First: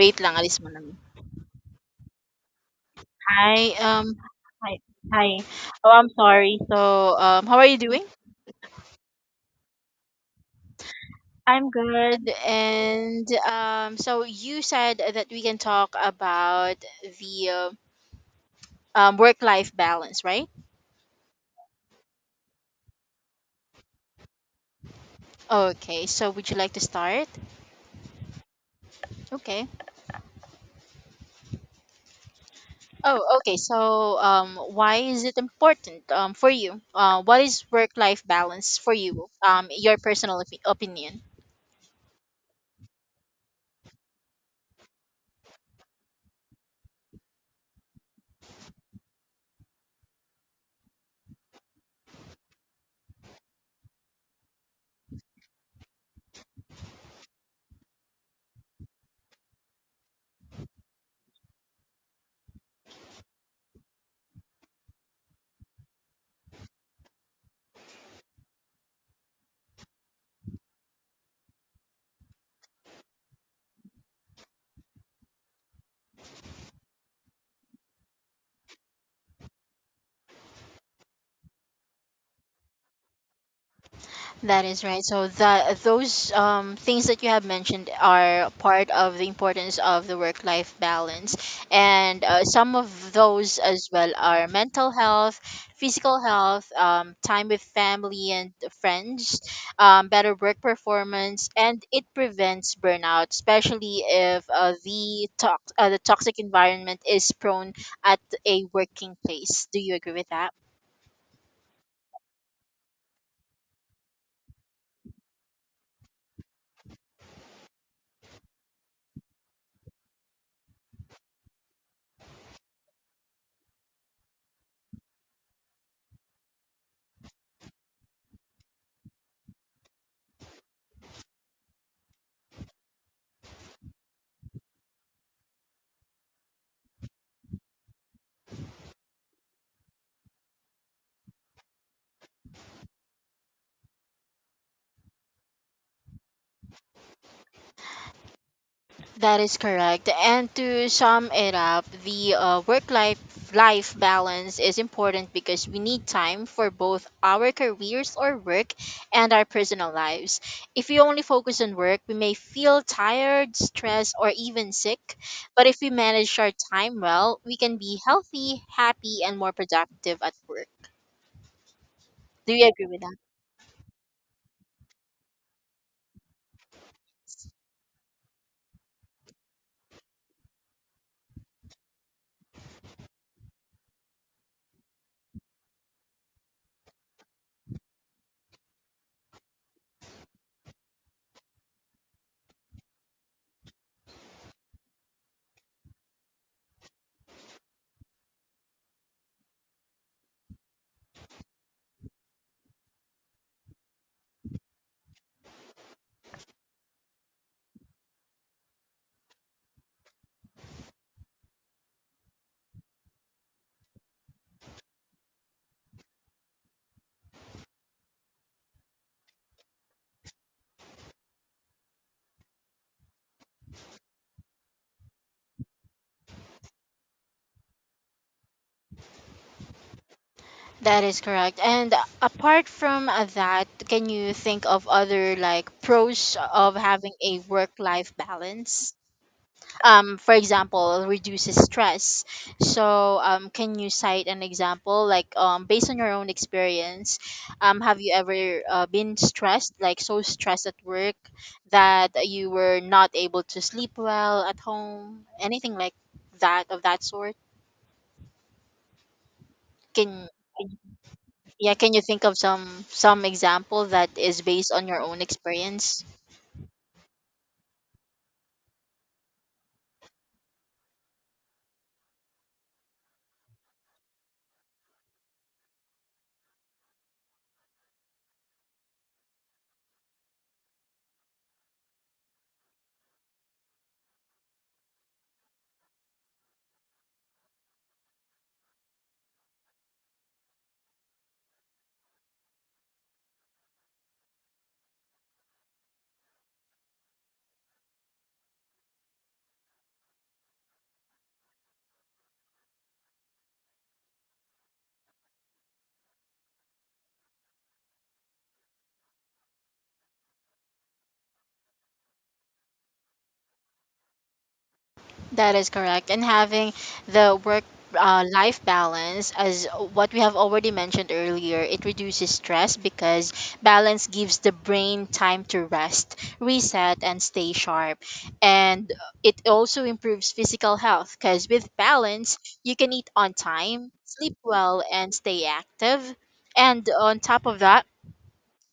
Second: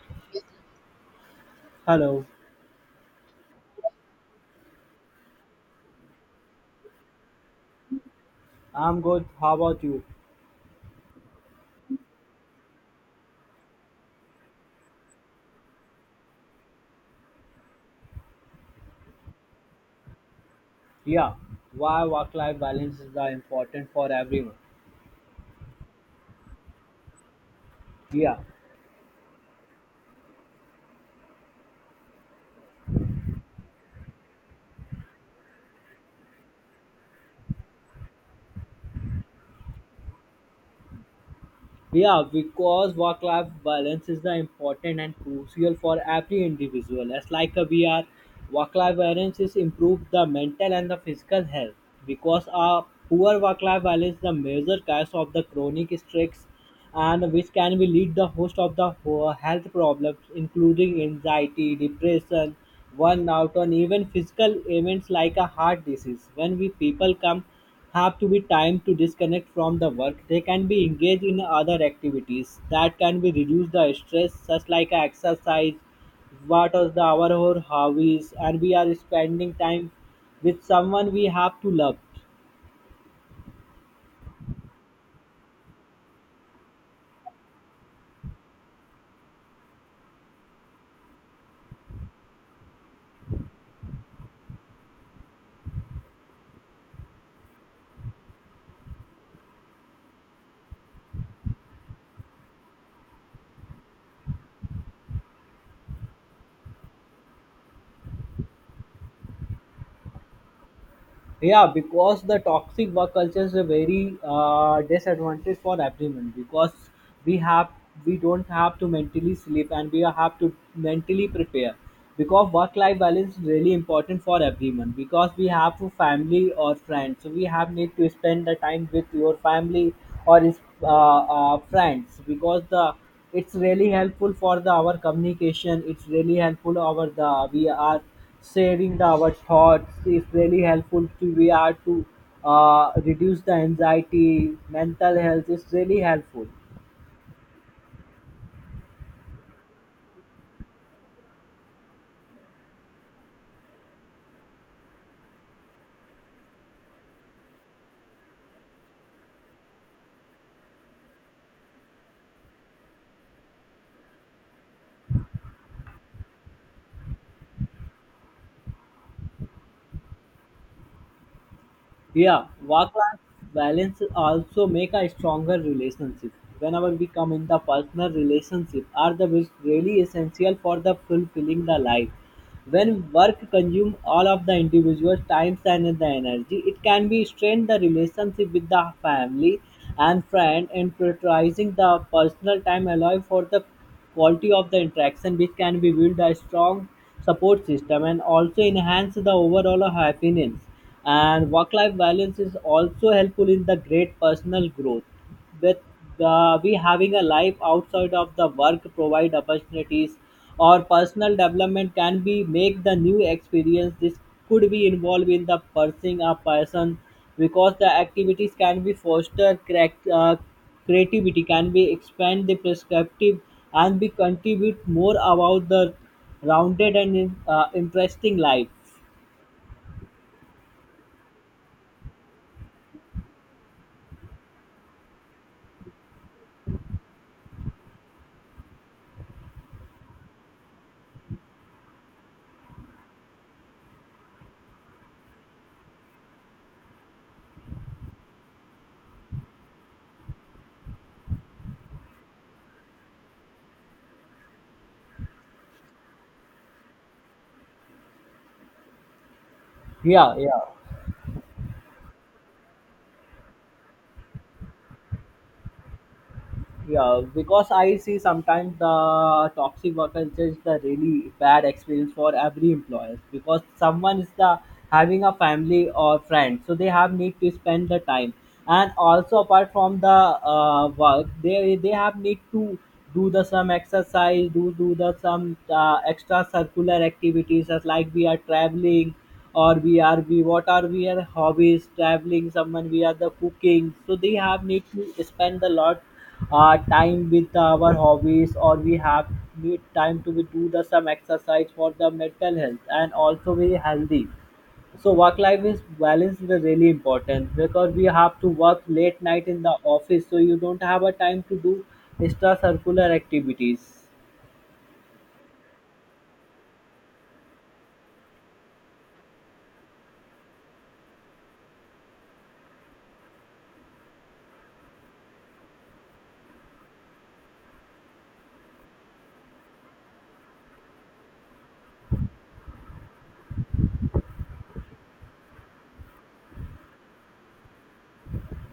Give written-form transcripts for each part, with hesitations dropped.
Wait lang, alis muna ako. Hello, Hi, hi, hi. Oh, I'm sorry. So, how are you doing? I'm good. How about you? I'm good. And so you said that we can talk about the work-life balance, right? Yeah, why work life balance is the important for everyone. Okay. So would you like to start? Yeah, Okay. Oh, okay. So why is it important for you? What is work-life balance for you? Your personal opinion. Yeah, because work life balance is the important and crucial for every individual. As like a we are, work life balance is improve the mental and the physical health because a poor work life balance is the major cause of the chronic stress and which can be lead the host of the health problems including anxiety, depression, burnout and even physical ailments like a heart disease. When we people come have to be time to disconnect from the work, they can be engaged in other activities that can be reduce the stress, such like exercise, what are the our hobbies, and we are spending time with someone we have to love. That is right. So that those things that you have mentioned are part of the importance of the work-life balance, and some of those as well are mental health, physical health, time with family and friends, better work performance, and it prevents burnout, especially if the toxic environment is prone at a working place. Do you agree with that? Yeah, because the toxic work culture is a very disadvantage for everyone, because we have, we don't have to mentally sleep and we have to mentally prepare, because work life balance is really important for everyone, because we have a family or friends, so we have need to spend the time with your family or is uh, friends, because the it's really helpful for the our communication, it's really helpful over the we are sharing our thoughts, is really helpful to we are to reduce the anxiety. Mental health is really helpful. That is correct. And to sum it up, the work life balance is important because we need time for both our careers or work and our personal lives. If we only focus on work, we may feel tired, stressed, or even sick. But if we manage our time well, we can be healthy, happy, and more productive at work. Yeah, Do you agree with that? work-life balance also make a stronger relationship. Whenever we come in the personal relationship, are the which really essential for the fulfilling the life. When work consumes all of the individual's time and the energy, it can be strain the relationship with the family and friend, and prioritizing the personal time allow for the quality of the interaction, which can be build a strong support system and also enhance the overall happiness. And work-life balance is also helpful in the great personal growth with the we having a life outside of the work, provide opportunities or personal development, can be make the new experience. This could be involved in the pursuing a person, because the activities can be foster creativity, can be expand the perspective and be contribute more about the rounded and interesting life. That is correct. And apart from that, can you think of other like pros of having a work-life balance? For example, reduces stress. So, can you cite an example like based on your own experience, have you ever been stressed, like so stressed at work that you were not able to sleep well at home? Anything like that of that sort? Can, yeah yeah yeah, can you think of some example that is based on your own experience? Yeah, because I see sometimes the toxic workers is just the really bad experience for every employer, because someone is the having a family or friend, so they have need to spend the time, and also apart from the work, they have need to do the some exercise, do the some extra circular activities, as like we are traveling, or we are we what are we are hobbies traveling someone we are the cooking, so they have need to spend a lot time with our hobbies, or we have need time to we do the some exercise for the mental health and also be healthy. So work life is balance is really important, because we have to work late night in the office, so you don't have a time to do extra circular activities. That is correct. And having the work life balance, as what we have already mentioned earlier, it reduces stress because balance gives the brain time to rest, reset, and stay sharp. And it also improves physical health because with balance, you can eat on time, sleep well, and stay active. And on top of that,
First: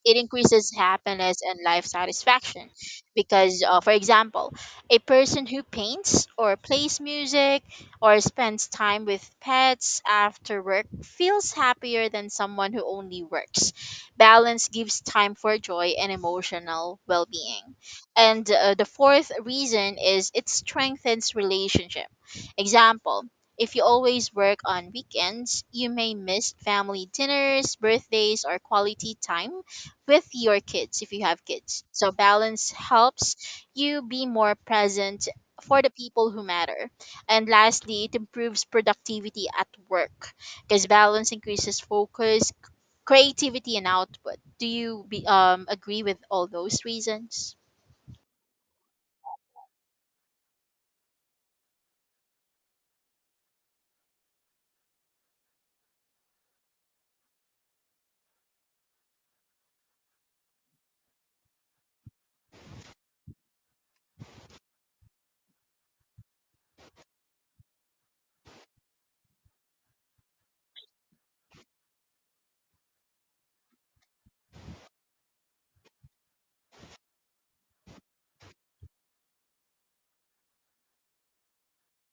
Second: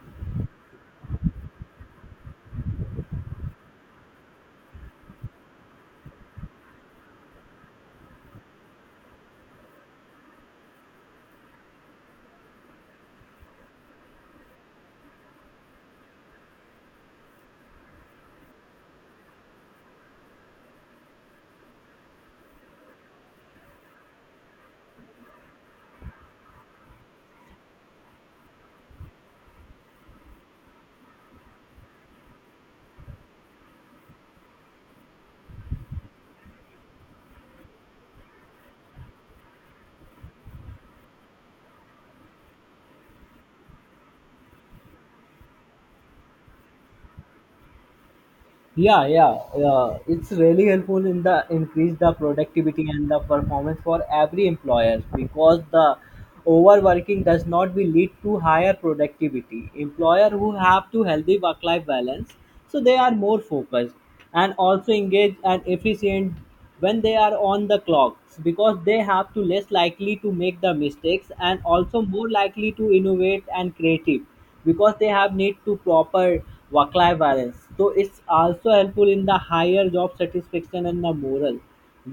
it increases happiness and life satisfaction because, for example, a person who paints or plays music or spends time with pets after work feels happier than someone who only works. Balance gives time for joy and emotional well-being. And the fourth reason is it strengthens relationship. Example: if you always work on weekends, you may miss family dinners, birthdays, or quality time with your kids if you have kids. So balance helps you be more present for the people who matter. And lastly, it improves productivity at work because balance increases focus, creativity and output. Do you agree with all those reasons? Yeah, yeah, yeah. It's really helpful in the increase the productivity and the performance for every employer, because the overworking does not be lead to higher productivity. Employer who have to healthy work-life balance, so they are more focused and also engaged and efficient when they are on the clock, because they have to less likely to make the mistakes and also more likely to innovate and creative, because they have need to proper work life balance. So it's also helpful in the higher job satisfaction and the moral.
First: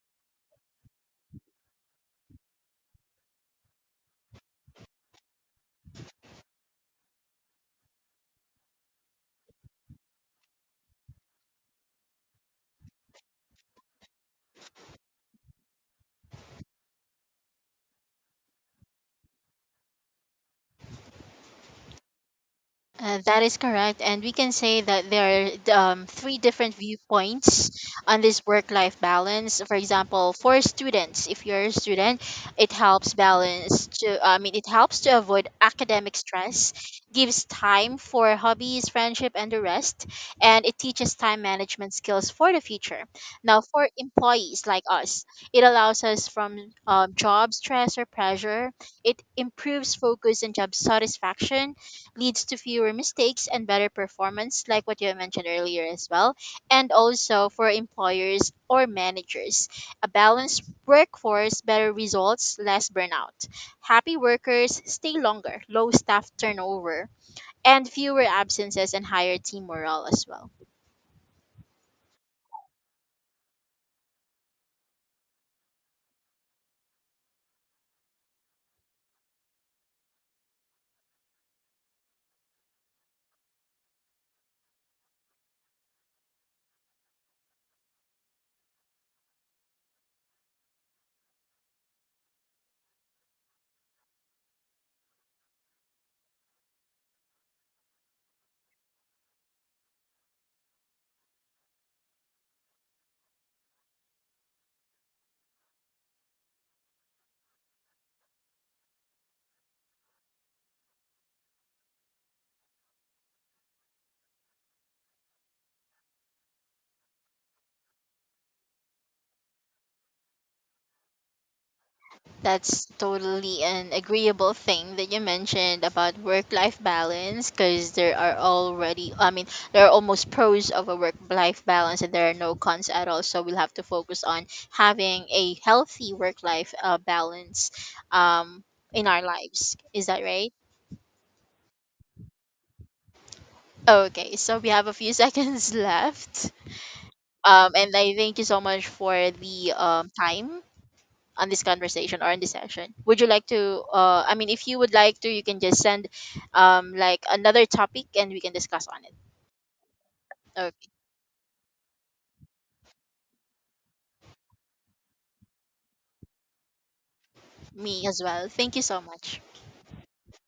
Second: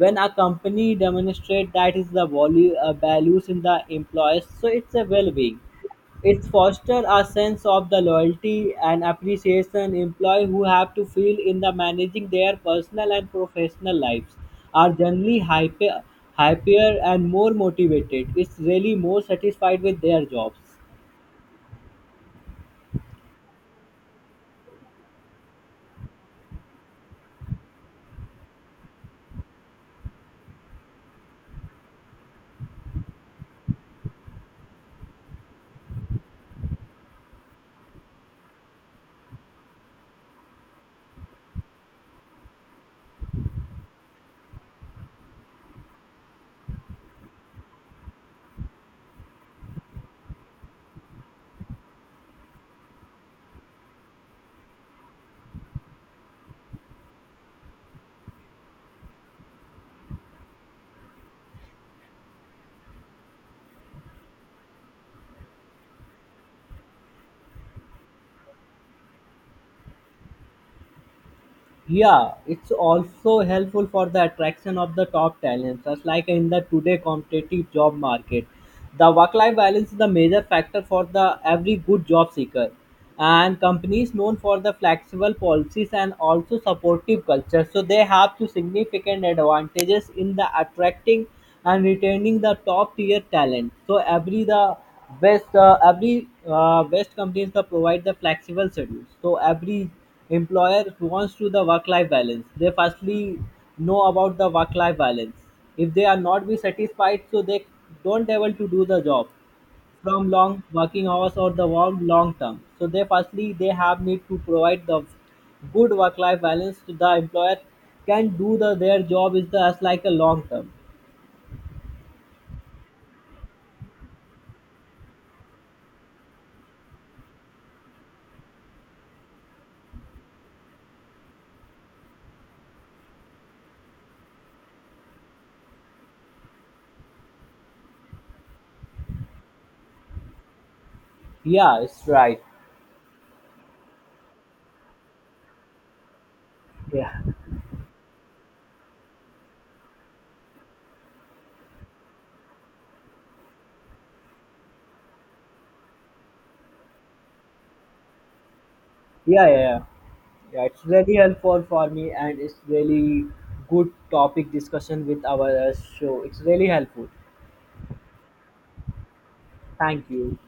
When a company demonstrate that is the value values in the employees, so it's a well-being, it fosters a sense of the loyalty and appreciation. Employees who have to feel in the managing their personal and professional lives are generally hyper, happier and more motivated. It's really more satisfied with their jobs. That is correct. And we can say that there are three different viewpoints on this work life balance. For example, for students, if you're a student, it helps balance to, I mean, it helps to avoid academic stress, gives time for hobbies, friendship, and the rest, and it teaches time management skills for the future. Now, for employees like us, it allows us from job stress or pressure, it improves focus and job satisfaction, leads to fewer mistakes and better performance, like what you mentioned earlier as well. And also for employers or managers, a balanced workforce, better results, less burnout, happy workers stay longer, low staff turnover, and fewer absences and higher team morale as well. Yeah, it's also helpful for the attraction of the top talents. Just like in the today competitive job market, the work-life balance is the major factor for the every good job seeker. And companies known for the flexible policies and also supportive culture, so they have to significant advantages in the attracting and retaining the top tier talent. So every the best every best companies the provide the flexible schedules. So every employer wants to the work life balance. They firstly know about the work life balance. If they are not be satisfied, so they don't able to do the job from long working hours or the long term. So they firstly they have need to provide the good work life balance to the employer, can do the their job is the as like a long term. That's totally an agreeable thing that you mentioned about work life balance because there are already, I mean, there are almost pros of a work life balance and there are no cons at all. So we'll have to focus on having a healthy work life balance um, in our lives. Is that right? Yeah, it's right. Okay, so we have a few seconds left. Yeah, And I thank you so much for the time on this conversation or in this session. Would you like to, I mean, if you would like to, you can just send like another topic and we can discuss on it. yeah, yeah. Yeah, yeah, it's Okay, really helpful for me, and it's really good topic discussion with our show. It's really helpful. me as well, thank you so much. Thank you.